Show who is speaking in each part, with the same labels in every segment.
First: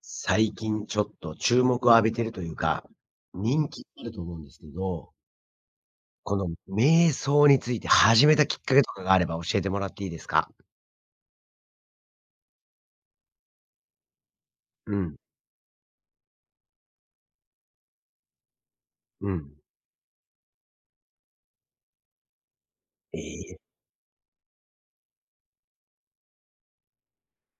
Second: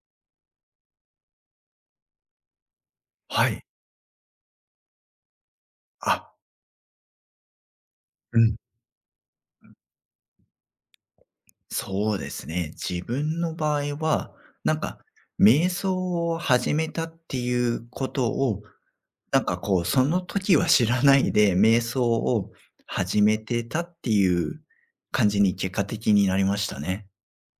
Speaker 1: 最近ちょっと注目を浴びてるというか、
Speaker 2: はい。
Speaker 1: 人気あると思うんですけど、
Speaker 2: あ、
Speaker 1: この瞑想について始め
Speaker 2: う
Speaker 1: たき
Speaker 2: ん。
Speaker 1: っかけとかがあれば教えてもらっていいですか？
Speaker 2: そうですね。自分の場合は、なん
Speaker 1: う
Speaker 2: か、
Speaker 1: ん、
Speaker 2: 瞑想を始めたっていうことを、
Speaker 1: う
Speaker 2: なん
Speaker 1: ん。
Speaker 2: かこう、その時は知らないで、瞑想を
Speaker 1: え
Speaker 2: 始め
Speaker 1: え、
Speaker 2: てたっていう感じに結果的になりましたね。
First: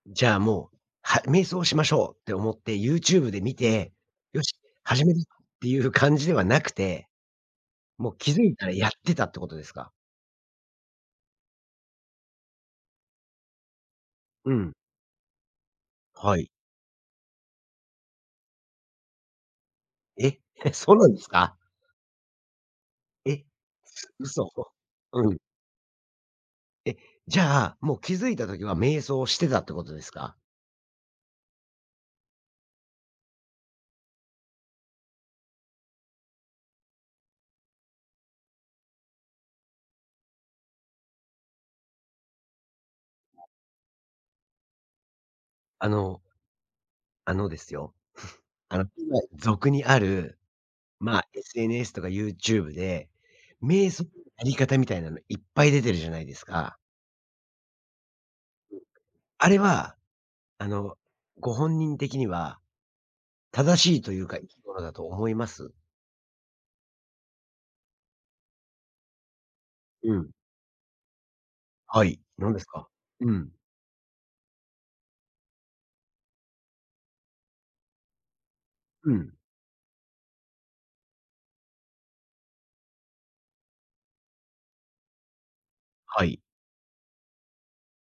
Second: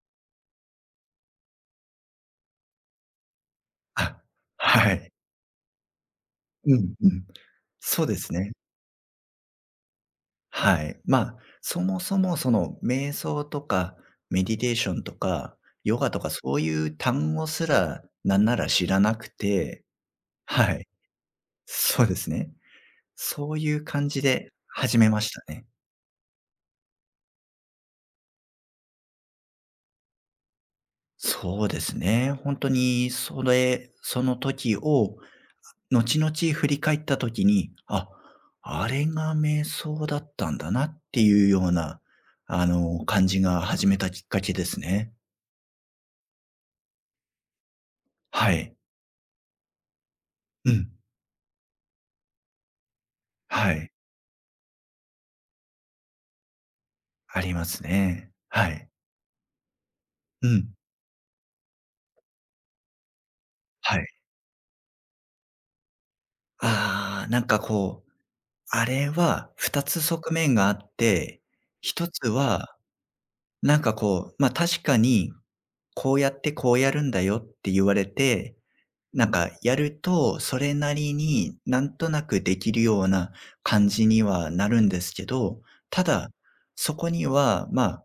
Speaker 1: じゃあもう、は瞑想しましょうって思って YouTube で見て、
Speaker 2: あ、
Speaker 1: よし、
Speaker 2: は
Speaker 1: 始め
Speaker 2: い。
Speaker 1: るっていう感じではなく
Speaker 2: うん
Speaker 1: て、
Speaker 2: うん。そう
Speaker 1: も
Speaker 2: で
Speaker 1: う気
Speaker 2: す
Speaker 1: づ
Speaker 2: ね。
Speaker 1: いたらやってたってことですか？
Speaker 2: はい。まあ、そもそもその瞑想とかメ
Speaker 1: う
Speaker 2: ディ
Speaker 1: ん、
Speaker 2: テーションとかヨガとか
Speaker 1: はい。
Speaker 2: そういう単語すらなんなら知らなくて、
Speaker 1: え、
Speaker 2: はい、
Speaker 1: そうなんですか？
Speaker 2: そうですね。
Speaker 1: え、
Speaker 2: そういう感じ
Speaker 1: 嘘。
Speaker 2: で始めまし
Speaker 1: うん。
Speaker 2: たね。
Speaker 1: え、じゃあ、もう気づいたときは瞑想してたってことですか？
Speaker 2: そうですね。本当にそれ、その時を後々振り返った時に、あ、あれが瞑想だったんだなっていうような、感じが始めたきっかけですね。
Speaker 1: あのあのですよ、
Speaker 2: はい。
Speaker 1: 今俗にある、
Speaker 2: うん。
Speaker 1: まあ、SNS とか YouTube で、
Speaker 2: は
Speaker 1: 瞑
Speaker 2: い。
Speaker 1: 想のやり方みたいなのいっぱい出てるじゃないですか。
Speaker 2: ありますね。はい。
Speaker 1: あれは、
Speaker 2: う
Speaker 1: あ
Speaker 2: ん。
Speaker 1: の、ご本人的には正し
Speaker 2: は
Speaker 1: い
Speaker 2: い。
Speaker 1: というか、いいものだと思います？
Speaker 2: ああ、なんかこう、あれは2つ
Speaker 1: うん。
Speaker 2: 側面があって、
Speaker 1: は
Speaker 2: 1
Speaker 1: い。
Speaker 2: つ
Speaker 1: 何です
Speaker 2: は
Speaker 1: か？うん。
Speaker 2: なんかこう、ま、確かに、こうやってこうやるんだよって言われて、
Speaker 1: う
Speaker 2: なん
Speaker 1: ん。
Speaker 2: かやると、それなりになんとなくできるような感じにはなるんですけど、た
Speaker 1: は
Speaker 2: だ、
Speaker 1: い。
Speaker 2: そこには、まあ、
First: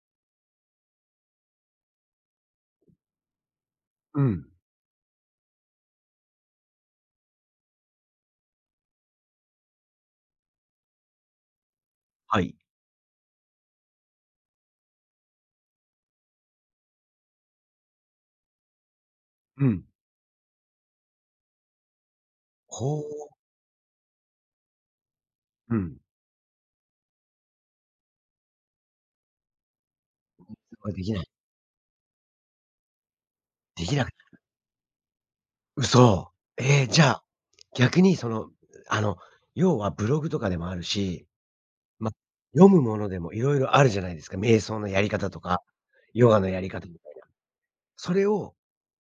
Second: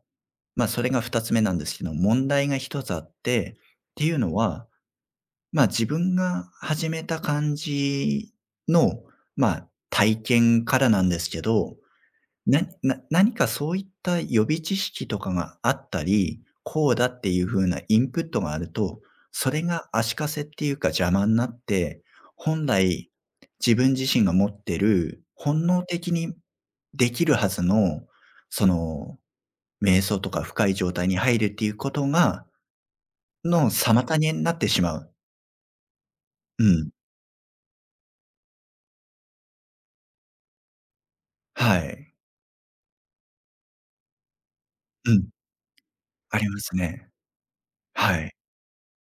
Speaker 2: ま、それが2つ目なんですけど、問題が1つあって、っていう
Speaker 1: う
Speaker 2: の
Speaker 1: ん。
Speaker 2: は、ま、自分が始めた感じの、ま、体験からなんですけど、
Speaker 1: はい。
Speaker 2: 何かそういった予備知識とかがあったり、こうだっていう風なインプットがあると、それ
Speaker 1: うん。
Speaker 2: が足かせっていうか邪魔になって、本
Speaker 1: ほう。
Speaker 2: 来自分自身が持ってる本
Speaker 1: う
Speaker 2: 能
Speaker 1: ん。
Speaker 2: 的にできるはずの、その、瞑想とか深い
Speaker 1: それは
Speaker 2: 状
Speaker 1: で
Speaker 2: 態
Speaker 1: き
Speaker 2: に
Speaker 1: ない。
Speaker 2: 入るっていうことがの
Speaker 1: できなく
Speaker 2: 妨げになってしまう。
Speaker 1: 嘘。
Speaker 2: う
Speaker 1: ええ、
Speaker 2: ん。
Speaker 1: じゃあ、逆にその、あの、要はブログとかでもあるし、
Speaker 2: は
Speaker 1: ま、
Speaker 2: い。
Speaker 1: 読むものでも色々あるじゃないですか。瞑想のやり
Speaker 2: うん、
Speaker 1: 方とか、ヨ
Speaker 2: あ
Speaker 1: ガ
Speaker 2: り
Speaker 1: の
Speaker 2: ま
Speaker 1: やり
Speaker 2: す
Speaker 1: 方みた
Speaker 2: ね。
Speaker 1: いそ
Speaker 2: は
Speaker 1: れ
Speaker 2: い。
Speaker 1: を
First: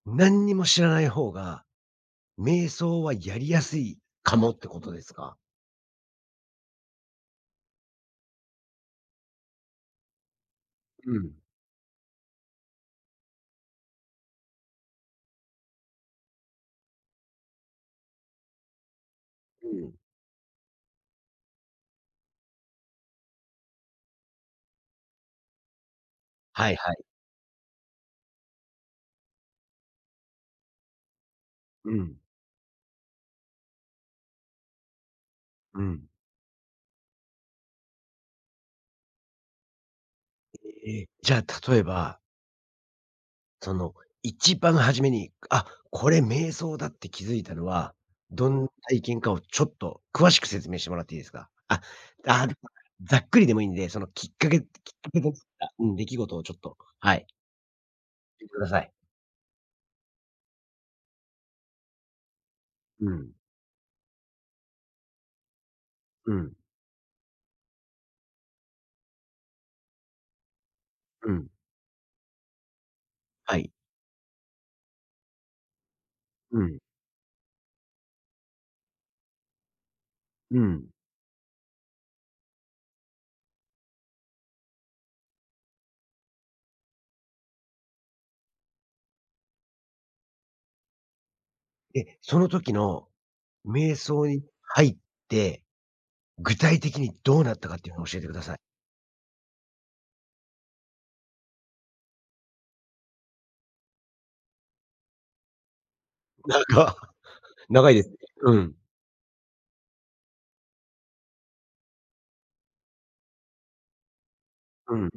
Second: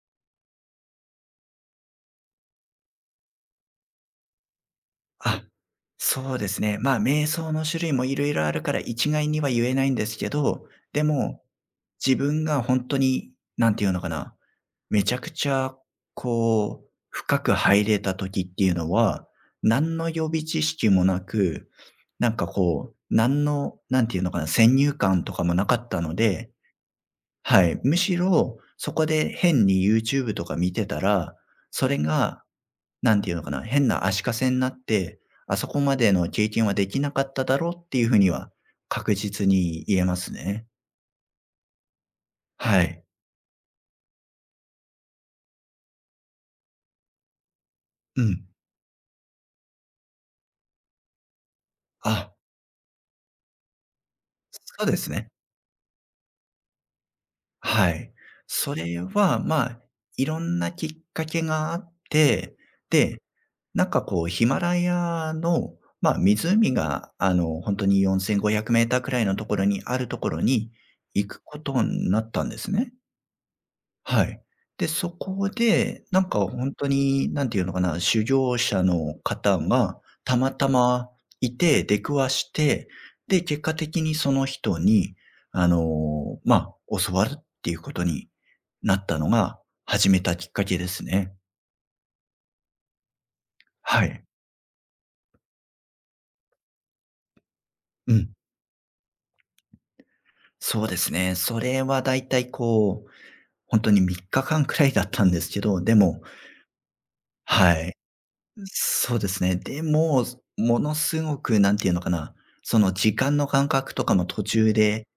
Speaker 1: 何にも知らない方が、瞑想はやりやすいかもってことですか？
Speaker 2: あ、そうですね。まあ、瞑想の種類もいろいろあるから一概には言えないんですけど、で
Speaker 1: うん、
Speaker 2: も、自分が本当になんていうのかな、めちゃくちゃこう、深く入れた時っていうのは、
Speaker 1: うん。
Speaker 2: 何の予備知識もなく、なんかこう、何の、なんていうのかな、先入観とかもなかったので、
Speaker 1: はいはい。
Speaker 2: はい、むしろそこで変に YouTube とか見てたら、そ
Speaker 1: う
Speaker 2: れ
Speaker 1: ん、
Speaker 2: がなんていうのかな、変な足かせになって、あそこ
Speaker 1: う
Speaker 2: ま
Speaker 1: ん。
Speaker 2: での経験はできなかっただろうっていうふうには確実に言えますね。
Speaker 1: ええ、じゃあ例えば、
Speaker 2: はい。
Speaker 1: その、一番初めに、あ、これ瞑想だって気づいたのは、
Speaker 2: うん。
Speaker 1: どんな体験かをちょっと詳しく説明してもらっていいですか？あ、
Speaker 2: あ、
Speaker 1: あ、ざっくりでもいいんで、そのきっかけきっ
Speaker 2: そうです
Speaker 1: かけ
Speaker 2: ね。
Speaker 1: となったうん、出来事をちょっと、はい、
Speaker 2: はい。
Speaker 1: 言ってくだ
Speaker 2: そ
Speaker 1: さい。
Speaker 2: れは、まあ、いろんなきっかけがあって、
Speaker 1: う
Speaker 2: で、
Speaker 1: ん、
Speaker 2: なんかこうヒマラヤの、まあ、
Speaker 1: うん、
Speaker 2: 湖がほんに4500メーターくらいのところにあるところに行
Speaker 1: う
Speaker 2: く
Speaker 1: ん、
Speaker 2: ことになったんですね。
Speaker 1: はい、
Speaker 2: はい。で、そこで、なんか
Speaker 1: う
Speaker 2: 本
Speaker 1: ん、
Speaker 2: 当にに、何ていうのかな、修行者の方がたま
Speaker 1: う
Speaker 2: た
Speaker 1: ん。
Speaker 2: まいて、出くわして、で、結果的にその人に、あの、ま、教わるっていうことになったのが、始めたきっかけですね。
Speaker 1: で、その時の瞑
Speaker 2: はい。
Speaker 1: 想に入って、具体的にどうなったかっていうのを
Speaker 2: う
Speaker 1: 教えて
Speaker 2: ん。
Speaker 1: ください。
Speaker 2: そうですね。それはだいたいこう、本当に3日間くらいだったんですけど、でも、
Speaker 1: なんか、
Speaker 2: は
Speaker 1: 長
Speaker 2: い。
Speaker 1: いですね。うん、
Speaker 2: そうですね。でも、ものすごくなんていうのかな、その時間の感覚とかも途中
Speaker 1: う
Speaker 2: で、
Speaker 1: ん。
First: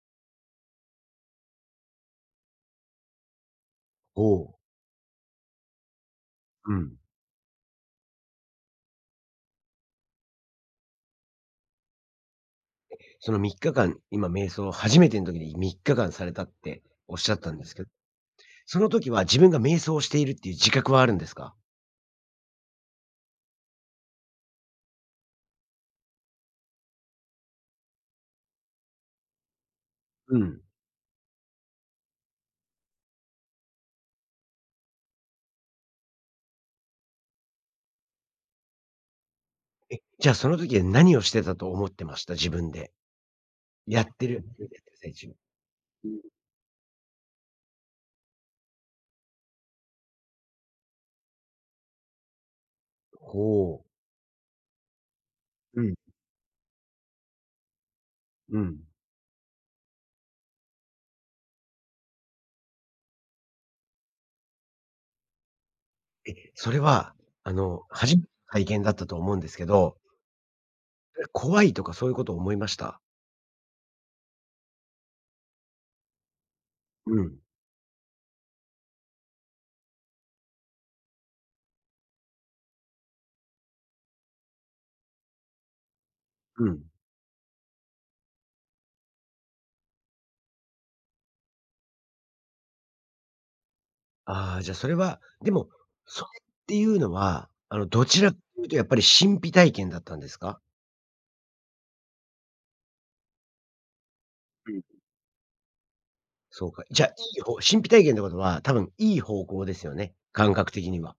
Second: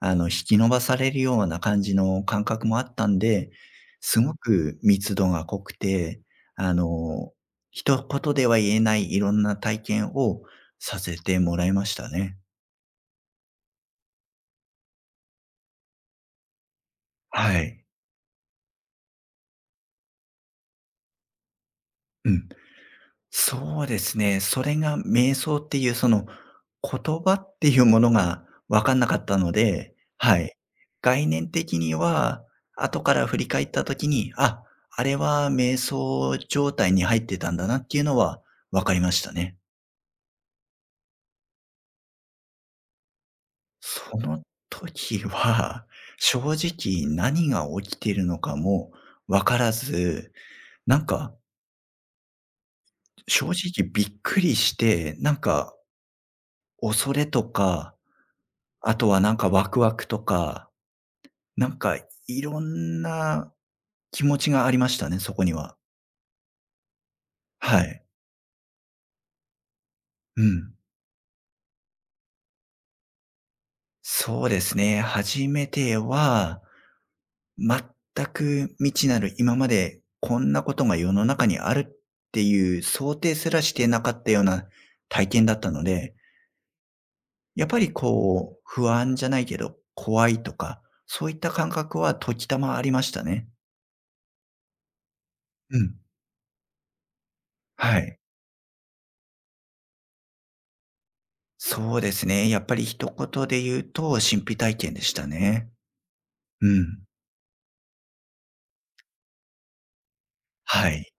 Speaker 2: 引き延ばされるような感じの感覚もあったんで、す
Speaker 1: お
Speaker 2: ご
Speaker 1: お、
Speaker 2: く密度が濃くて、
Speaker 1: う
Speaker 2: あ
Speaker 1: ん。
Speaker 2: の、一言では言えないいろんな体験をさせてもらいましたね。
Speaker 1: その3日間、今瞑想を初めての時に3日間されたっておっしゃったん
Speaker 2: は
Speaker 1: ですけ
Speaker 2: い。
Speaker 1: ど、その時は自分が瞑想をしているっていう自覚はあるんですか？
Speaker 2: うん。そうですね。それが瞑想っていうその言葉っていうものが分かんなかったので、は
Speaker 1: う
Speaker 2: い。
Speaker 1: ん。
Speaker 2: 概念的には、後から振り返った時に、あ、あれは瞑想状態に入ってたんだなっていうのは分かりましたね。
Speaker 1: え、じゃあその時は何をしてたと思ってました？自分で。やっ
Speaker 2: そ
Speaker 1: てるや
Speaker 2: の
Speaker 1: ってる最
Speaker 2: 時
Speaker 1: 中。
Speaker 2: は、正直何が起きているのかも分からず、なんか正
Speaker 1: ほう。
Speaker 2: 直びっくりして、なんか
Speaker 1: うん、
Speaker 2: 恐れとか、
Speaker 1: うん。
Speaker 2: あとはなんかワクワクとか、なんかいろんな気持ちがありましたね、そこには。
Speaker 1: え、それは、
Speaker 2: はい。
Speaker 1: 初めての体験だったと思うんですけど、
Speaker 2: うん。
Speaker 1: それ怖いとかそういうことを思いました？
Speaker 2: そうですね。初めては、
Speaker 1: うん、
Speaker 2: 全く未知なる、今までこんなことが世の中にあるっていう想定すらしてなかったような体験だったので、
Speaker 1: うん。
Speaker 2: やっぱりこう、不安じゃないけど、怖いとか、そういった感覚は時たまありましたね。
Speaker 1: ああ、じゃあそれは、でも、
Speaker 2: うん。
Speaker 1: それっていうのは、
Speaker 2: は
Speaker 1: ど
Speaker 2: い。
Speaker 1: ちらかというとやっぱり神秘体験だったんですか？
Speaker 2: そうですね。やっぱり一言で言うと、神秘
Speaker 1: う
Speaker 2: 体
Speaker 1: ん。
Speaker 2: 験でしたね。
Speaker 1: そ
Speaker 2: う
Speaker 1: うか。じ
Speaker 2: ん。
Speaker 1: ゃあ、いい方神秘体験ってことは、多分いい方向ですよね、感覚
Speaker 2: は
Speaker 1: 的に
Speaker 2: い。
Speaker 1: は。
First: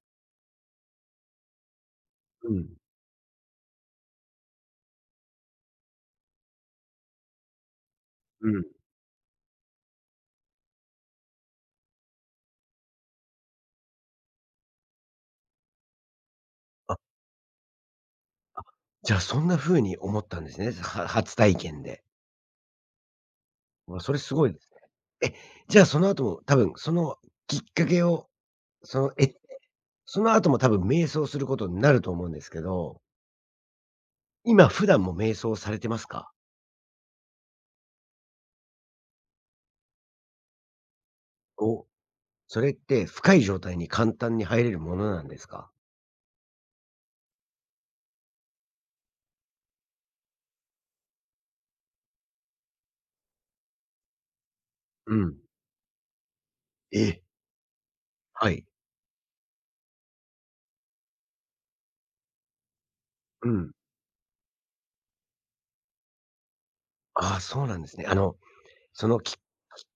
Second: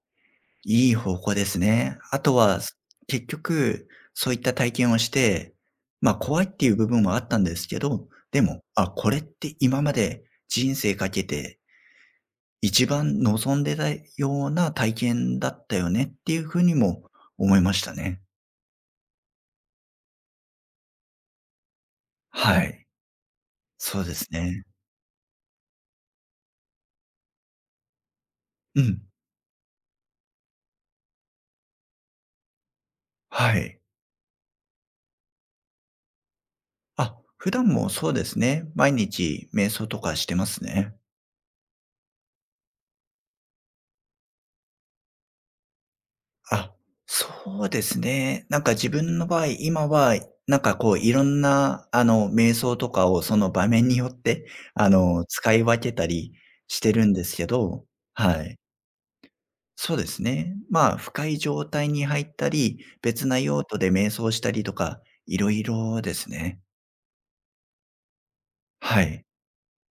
Speaker 2: いい方向ですね。あと
Speaker 1: う
Speaker 2: は、
Speaker 1: ん。
Speaker 2: 結局、そういった体験をして、まあ、怖いっていう部分はあったんですけど、で
Speaker 1: う
Speaker 2: も、
Speaker 1: ん。
Speaker 2: あ、これって今まで人生かけて一番望んでたような体験だったよねっていうふうに
Speaker 1: あ、
Speaker 2: も思いましたね。
Speaker 1: じゃあ、そんな風に思ったんですね。は初体験で。
Speaker 2: はい。
Speaker 1: わ、
Speaker 2: そう
Speaker 1: そ
Speaker 2: で
Speaker 1: れ
Speaker 2: す
Speaker 1: すごいで
Speaker 2: ね。
Speaker 1: す。え、じゃあ、その後も多分そのきっかけを、
Speaker 2: う
Speaker 1: そ
Speaker 2: ん。
Speaker 1: の、え、その後も多分瞑想することになると思うんですけど、
Speaker 2: はい。
Speaker 1: 今普段も瞑想されてますか？
Speaker 2: あ、普段もそうですね。毎日瞑想とかしてますね。
Speaker 1: お、それって深い状態に簡単に入れるものなんですか？
Speaker 2: あ、そうですね。なんか自分の場合、今は、なんかこういろんな、瞑想とかをその場面によって、
Speaker 1: うん。
Speaker 2: 使い分けたりして
Speaker 1: え
Speaker 2: るん
Speaker 1: え、
Speaker 2: ですけど、は
Speaker 1: は
Speaker 2: い。
Speaker 1: い。
Speaker 2: そうですね。まあ、深い状態に入ったり、別な
Speaker 1: う
Speaker 2: 用
Speaker 1: ん。
Speaker 2: 途で瞑想したりとか、いろいろですね。
Speaker 1: ああ、そうなんですね。あの、
Speaker 2: は
Speaker 1: その
Speaker 2: い。
Speaker 1: きっ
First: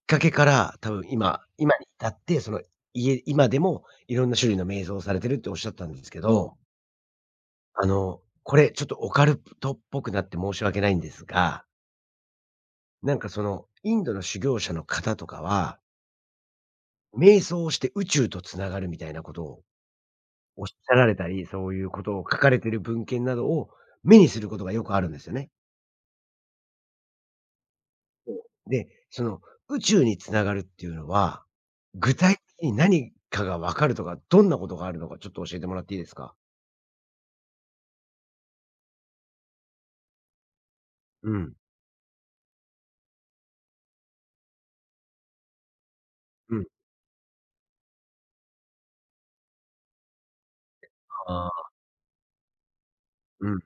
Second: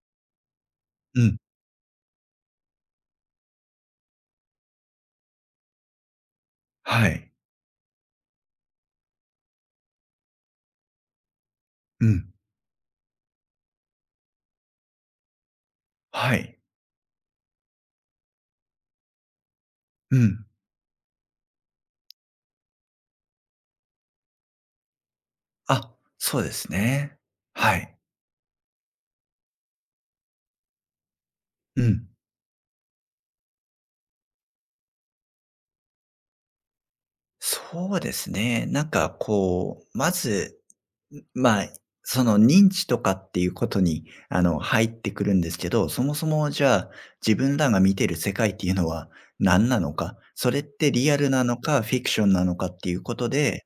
Speaker 1: かけから、多分
Speaker 2: うん。
Speaker 1: 今今に至って、その、家今でもいろんな種類の瞑想をされてるっておっしゃったんですけど、
Speaker 2: はい。
Speaker 1: これちょっとオカルトっぽくなって申し訳ないんですが、
Speaker 2: うん。
Speaker 1: なんかその、インドの修行者の方とかは、
Speaker 2: はい。
Speaker 1: 瞑想をして宇宙とつながるみたいなことを
Speaker 2: うん。
Speaker 1: おっしゃられたり、そういうことを書かれてる文献などを目にすることがよくあるんですよね。
Speaker 2: あ、そうですね。はい。
Speaker 1: で、その宇宙に繋がるっていうのは、
Speaker 2: うん、
Speaker 1: 具体的に何かが分かるとか、どんなことがあるのかちょっと教えてもらっていいですか？
Speaker 2: そうですね。なんかこう、まず、ん、
Speaker 1: うん。
Speaker 2: まあ、その認知とかっていうことに、入ってくるんですけど、そもそも
Speaker 1: う
Speaker 2: じ
Speaker 1: ん。
Speaker 2: ゃあ、自分らが見てる世界っていうのは何なのか、それってリアルな
Speaker 1: あ
Speaker 2: の
Speaker 1: あ、
Speaker 2: か、フィクションなのかっていうこと
Speaker 1: うん、
Speaker 2: で、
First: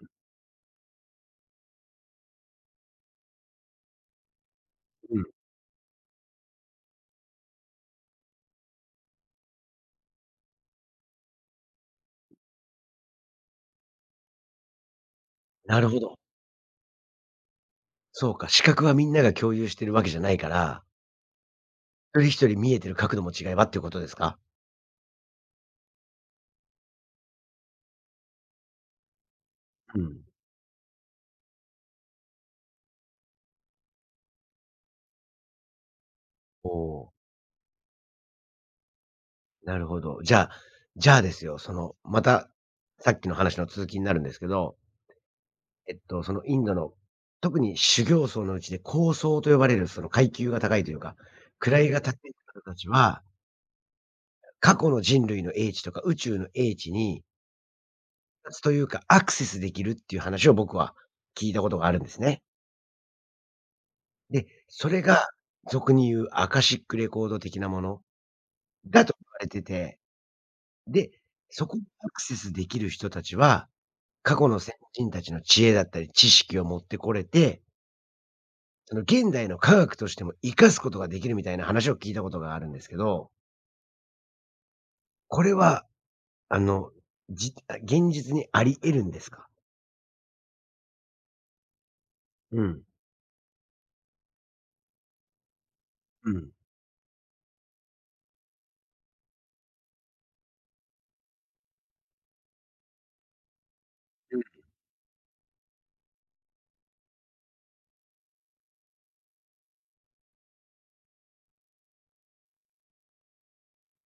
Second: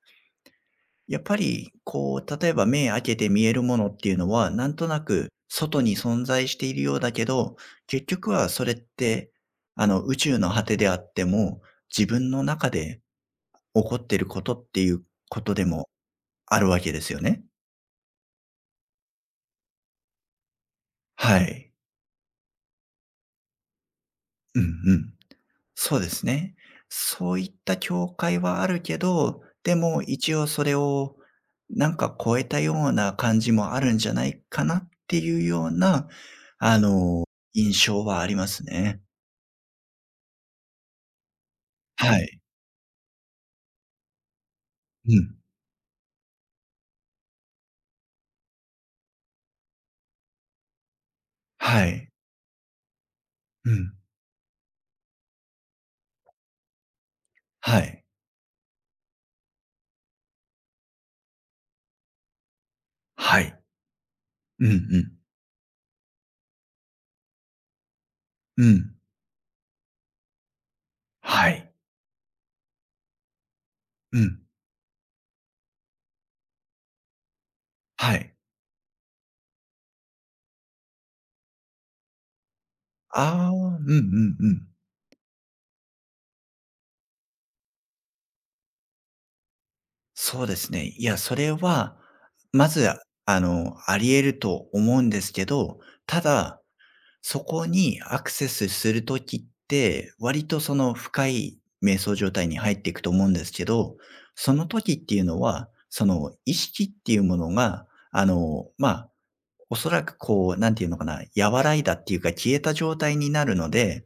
Speaker 2: やっぱりこう、例えば目開けて見えるものっていうのは、なんとな
Speaker 1: うん。
Speaker 2: く外に存在しているようだけど、結局はそれって、宇宙の果てであっても、自分の中で起こっていることっていうことで
Speaker 1: なる
Speaker 2: も
Speaker 1: ほど。
Speaker 2: あるわけですよね。
Speaker 1: そうか、視覚はみんなが共有してるわけじゃないから、
Speaker 2: はい。
Speaker 1: 一人一人見えてる角度も違えばっていうことですか？
Speaker 2: うんうん。そうですね。そういった境界はあるけど、で
Speaker 1: う
Speaker 2: も
Speaker 1: ん。
Speaker 2: 一応それをなんか超えたような感じもあるんじゃないかなっていうような、
Speaker 1: お
Speaker 2: あ
Speaker 1: お、
Speaker 2: の、印象はありますね。
Speaker 1: なるほど。じゃあですよ、その、
Speaker 2: は
Speaker 1: ま
Speaker 2: い。
Speaker 1: た、さっきの話の続きになるんですけど
Speaker 2: うん。
Speaker 1: えっと、そのインドの、特に修行僧のうちで高僧と呼ばれるその階級が高いというか、
Speaker 2: は
Speaker 1: 位が
Speaker 2: い。
Speaker 1: 高い方たちは、
Speaker 2: うん。
Speaker 1: 過去の人類の英知とか宇宙の英知に、
Speaker 2: はい。
Speaker 1: たつというか、アクセスできるっていう話を僕は聞いたことがあるんですね。
Speaker 2: はい。
Speaker 1: で、
Speaker 2: うんう
Speaker 1: それ
Speaker 2: ん。
Speaker 1: が俗に言うアカシックレコード的なもの
Speaker 2: うん。
Speaker 1: だと言われてて、で、
Speaker 2: は
Speaker 1: そ
Speaker 2: い。
Speaker 1: こにアクセスできる人たちは、
Speaker 2: う
Speaker 1: 過
Speaker 2: ん。
Speaker 1: 去の先人たちの知恵だったり知識を持ってこれて、
Speaker 2: はい。
Speaker 1: その現代の科学としても活かすことができるみたいな話を聞いたことがあるんですけど、
Speaker 2: ああ、うんうんうん。
Speaker 1: これは、あの、じ現実にあり得るんですか？
Speaker 2: そうですね。いや、それは、
Speaker 1: う
Speaker 2: ま
Speaker 1: ん。
Speaker 2: ず、あり得ると思うんですけど、た
Speaker 1: うん。
Speaker 2: だ、そこにアクセスするときって、割とその深い瞑想状態に入っていくと思うんですけど、
Speaker 1: うん。
Speaker 2: その時っていうのは、その意識っていうものが、まあ、おそらくこう、なんていうのかな、和らいだっていうか消えた状態になるので、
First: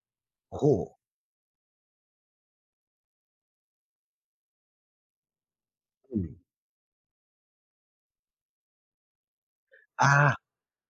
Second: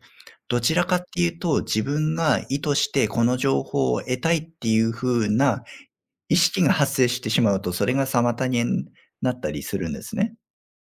Speaker 2: どち
Speaker 1: ほ
Speaker 2: ら
Speaker 1: う。
Speaker 2: かっていうと自分が意図してこの情報を得たいっていう風な
Speaker 1: うん。
Speaker 2: 意識が発生してしまうと、それが妨げになったりするんです
Speaker 1: あ
Speaker 2: ね。
Speaker 1: あ、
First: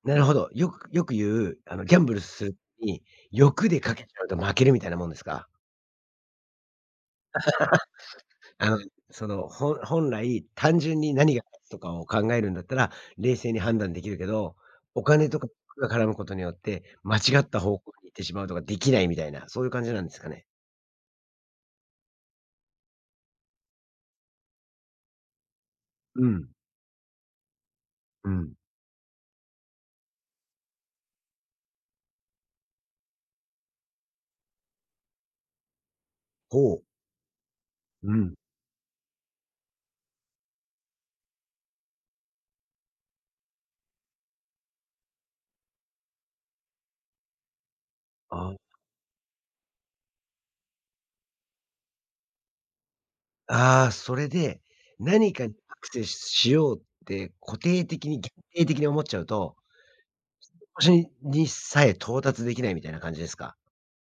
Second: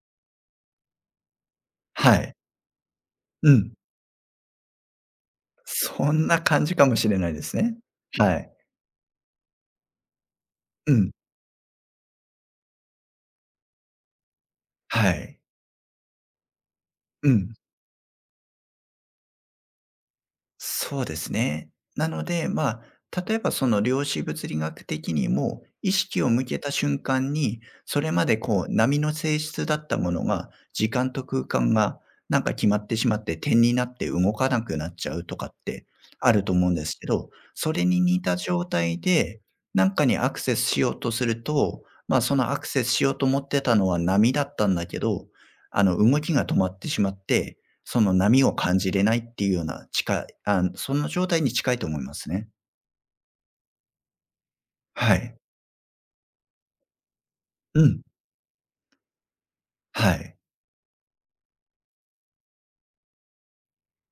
Speaker 1: なるほど。よくよく言う、ギャンブ
Speaker 2: は
Speaker 1: ル
Speaker 2: い。
Speaker 1: するに、
Speaker 2: う
Speaker 1: 欲
Speaker 2: ん。
Speaker 1: で賭けちゃうと負けるみたいなもんですか？
Speaker 2: そんな感じかもしれないですね。はい。
Speaker 1: あの、その、ほん本来、単
Speaker 2: う
Speaker 1: 純
Speaker 2: ん。
Speaker 1: に何が勝つとかを考えるんだったら、冷静に判断できるけど、お
Speaker 2: は
Speaker 1: 金と
Speaker 2: い。
Speaker 1: かが絡むことによって、間違
Speaker 2: う
Speaker 1: っ
Speaker 2: ん。
Speaker 1: た方向に行ってしまうとかできないみたいな、そういう感じなんですかね？
Speaker 2: そうですね。なので、まあ、例えばその量子物理学的にも意識
Speaker 1: う
Speaker 2: を向
Speaker 1: ん。
Speaker 2: けた瞬間に、それま
Speaker 1: う
Speaker 2: で
Speaker 1: ん。
Speaker 2: こう波の性質だったものが、時間と空間がなんか決まってしまって点になって動かなくなっちゃうとかってあると思う
Speaker 1: ほ
Speaker 2: ん
Speaker 1: う。
Speaker 2: ですけど、それに
Speaker 1: う
Speaker 2: 似
Speaker 1: ん。
Speaker 2: た状態で、なんかにアクセスしようとすると、まあそのアクセスしようと思ってたのは波だったんだけど、動きが止まってしまって、その波
Speaker 1: あ
Speaker 2: を
Speaker 1: あ。
Speaker 2: 感じれないっていうような、近い、あ、そんな状態に近いと思いますね。
Speaker 1: ああ、それで、
Speaker 2: は
Speaker 1: 何
Speaker 2: い。
Speaker 1: かにアクセスしようって固
Speaker 2: う
Speaker 1: 定
Speaker 2: ん。
Speaker 1: 的に限定的に思っちゃうと、
Speaker 2: はい。
Speaker 1: 星ににさえ到達できないみたいな感じですか？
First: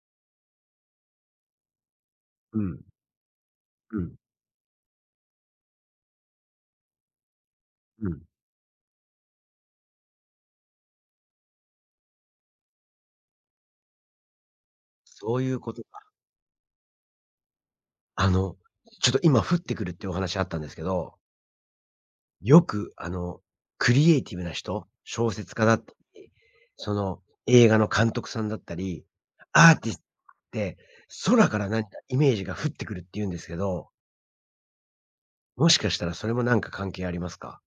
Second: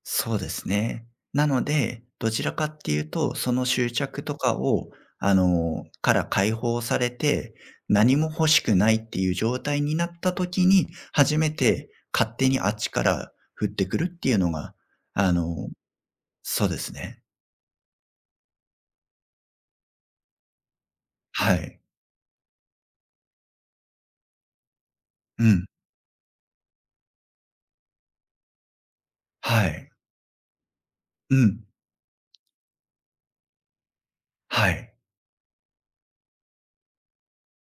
Speaker 2: そうですね。なので、どちら
Speaker 1: う
Speaker 2: かっ
Speaker 1: ん。
Speaker 2: ていうと、その執
Speaker 1: うん。
Speaker 2: 着とかを、から解放されて、
Speaker 1: う
Speaker 2: 何
Speaker 1: ん。
Speaker 2: も欲しくないっていう状態になった時に、初めて勝手にあっちから降ってくるっていうのが、あ
Speaker 1: そういう
Speaker 2: の
Speaker 1: ことか。
Speaker 2: そうですね。
Speaker 1: あの、ちょっと今降ってくるってお話あったんですけど、
Speaker 2: はい。
Speaker 1: よくあの、クリエイティブな人、小
Speaker 2: う
Speaker 1: 説家
Speaker 2: ん。
Speaker 1: だったり、その映画の監督さんだったり、
Speaker 2: は
Speaker 1: アーテ
Speaker 2: い。
Speaker 1: ィストって、
Speaker 2: う
Speaker 1: 空か
Speaker 2: ん。
Speaker 1: ら何かイメージが降ってくるって言うんですけど
Speaker 2: はい。
Speaker 1: もしかしたらそれもなんか関係ありますか？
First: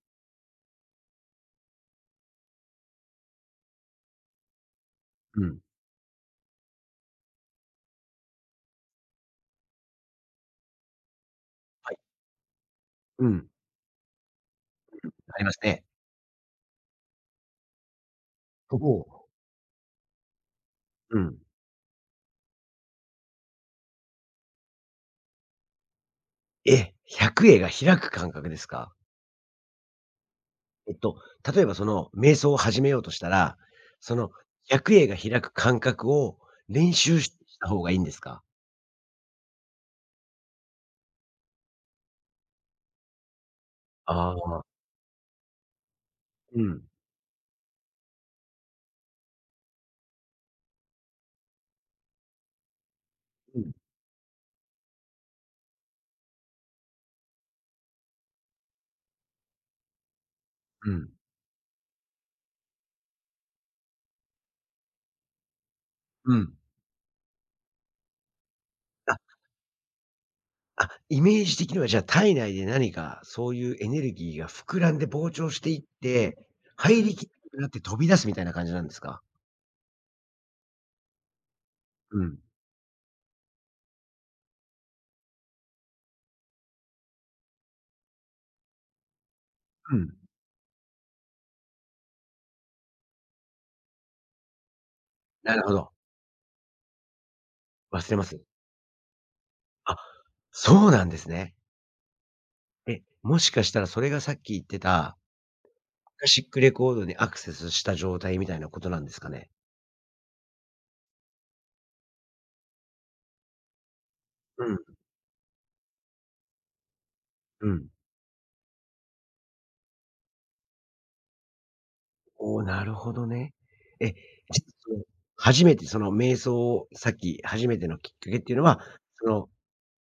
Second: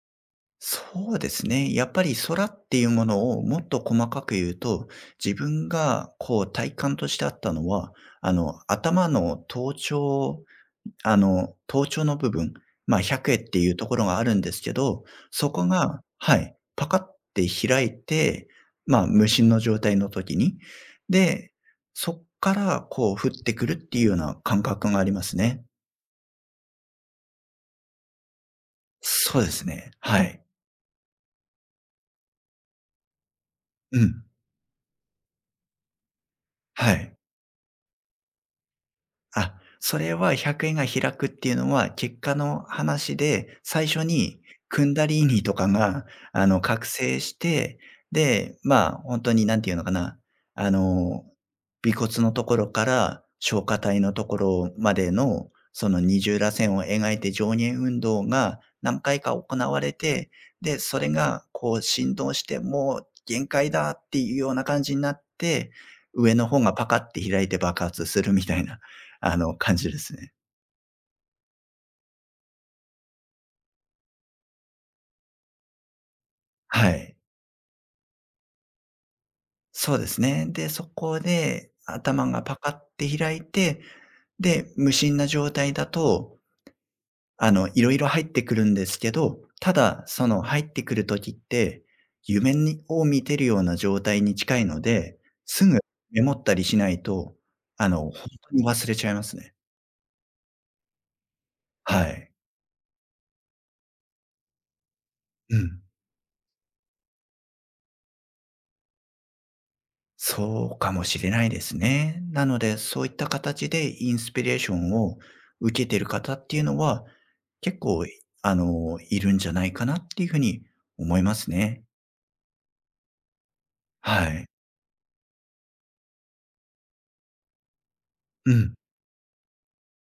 Speaker 2: そうですね。やっぱり空っていうものをもっと細かく言うと、自
Speaker 1: うん。
Speaker 2: 分がこう体感としてあったのは、頭の頭頂、頭
Speaker 1: はい。
Speaker 2: 頂の部分、まあ、百
Speaker 1: う
Speaker 2: 会っ
Speaker 1: ん。
Speaker 2: ていうところがあるんですけど、
Speaker 1: あり
Speaker 2: そ
Speaker 1: ます
Speaker 2: こ
Speaker 1: ね。
Speaker 2: が、はい、パカって開いて、
Speaker 1: そ
Speaker 2: まあ、無
Speaker 1: こ
Speaker 2: 心の状態の時に、
Speaker 1: うん。
Speaker 2: で、そっからこう降ってくるっていうような感覚がありますね。
Speaker 1: え、百会が開く感覚ですか？
Speaker 2: そうですね。はい。
Speaker 1: えっと、例えばその瞑想を始めようとしたら、
Speaker 2: う
Speaker 1: そ
Speaker 2: ん。
Speaker 1: の百会が開く感覚を練
Speaker 2: はい。
Speaker 1: 習しした方がいいんですか？
Speaker 2: あ、それは100円が開くっていうのは、結果の話で、最初
Speaker 1: あ
Speaker 2: に
Speaker 1: あ、
Speaker 2: クンダリーニとかが、
Speaker 1: うん。
Speaker 2: 覚醒して、で、まあ、本当に、に何ていうのかな、あの、尾骨のところから
Speaker 1: う
Speaker 2: 消
Speaker 1: ん。
Speaker 2: 化体のところまでの、その二重らせんを描いて上下運動が何回か行われて、で、
Speaker 1: う
Speaker 2: それ
Speaker 1: ん。
Speaker 2: がこう振動して、もう限界だっていうような感じになって、
Speaker 1: う
Speaker 2: 上の
Speaker 1: ん。
Speaker 2: 方がパカって開いて爆発するみたいな、
Speaker 1: あ、
Speaker 2: 感じですね。
Speaker 1: あ、イメージ的にはじゃあ体内で何かそういうエネルギーが膨らんで膨張していって、
Speaker 2: は
Speaker 1: 入り
Speaker 2: い。
Speaker 1: きらなくなって飛び出すみたいな感じなんですか？
Speaker 2: そうですね。で、そこで
Speaker 1: う
Speaker 2: 頭
Speaker 1: ん。
Speaker 2: がパカって開いて、で、無心な状態だと、いろいろ入ってくるんですけど、た
Speaker 1: う
Speaker 2: だ、
Speaker 1: ん。
Speaker 2: その入ってくる時って、夢を見てるような状態に近いので、
Speaker 1: なる
Speaker 2: す
Speaker 1: ほ
Speaker 2: ぐ
Speaker 1: ど。
Speaker 2: メモったりしないと、
Speaker 1: 忘
Speaker 2: 本
Speaker 1: れます。
Speaker 2: 当に忘れちゃいますね。
Speaker 1: あ、そうなんですね。
Speaker 2: はい。
Speaker 1: え、もしかしたらそれがさっき言ってた、
Speaker 2: うん。
Speaker 1: クラシックレコードにアクセスした状態みたいなことなんですかね？
Speaker 2: そうかもしれないですね。なので、そういった形でインスピレー
Speaker 1: う
Speaker 2: ショ
Speaker 1: ん、
Speaker 2: ンを受けてる方っていうのは、
Speaker 1: う
Speaker 2: 結
Speaker 1: ん。
Speaker 2: 構、いるんじゃないかなっていうふうに思いますね。
Speaker 1: おお、なるほどね。え、
Speaker 2: はい。
Speaker 1: じその、初めてその瞑想をさっき初めてのきっかけっ
Speaker 2: う
Speaker 1: ていうの
Speaker 2: ん。
Speaker 1: は、その、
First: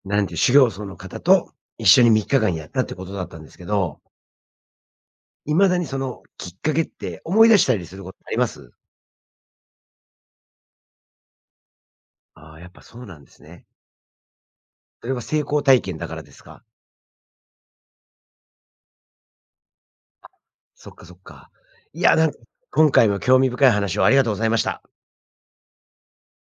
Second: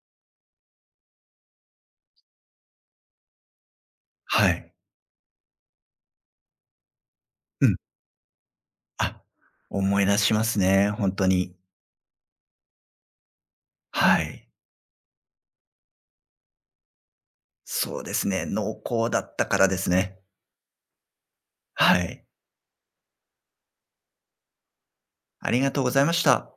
Speaker 1: なんていう、修行僧の方と一緒に3日間やったってことだったんですけど、
Speaker 2: はい。
Speaker 1: 未だにそのきっかけって思い出し
Speaker 2: う
Speaker 1: た
Speaker 2: ん。
Speaker 1: りすることあります？
Speaker 2: あ、思い出しますね、本当に。
Speaker 1: ああ、やっぱそうなんですね。
Speaker 2: はい。
Speaker 1: それは成功体験だからですか？
Speaker 2: そうですね、濃厚だったからですね。
Speaker 1: そっかそっか。
Speaker 2: は
Speaker 1: いや、
Speaker 2: い。
Speaker 1: なんか今回も興味深い話をありがとうございました。
Speaker 2: ありがとうございました。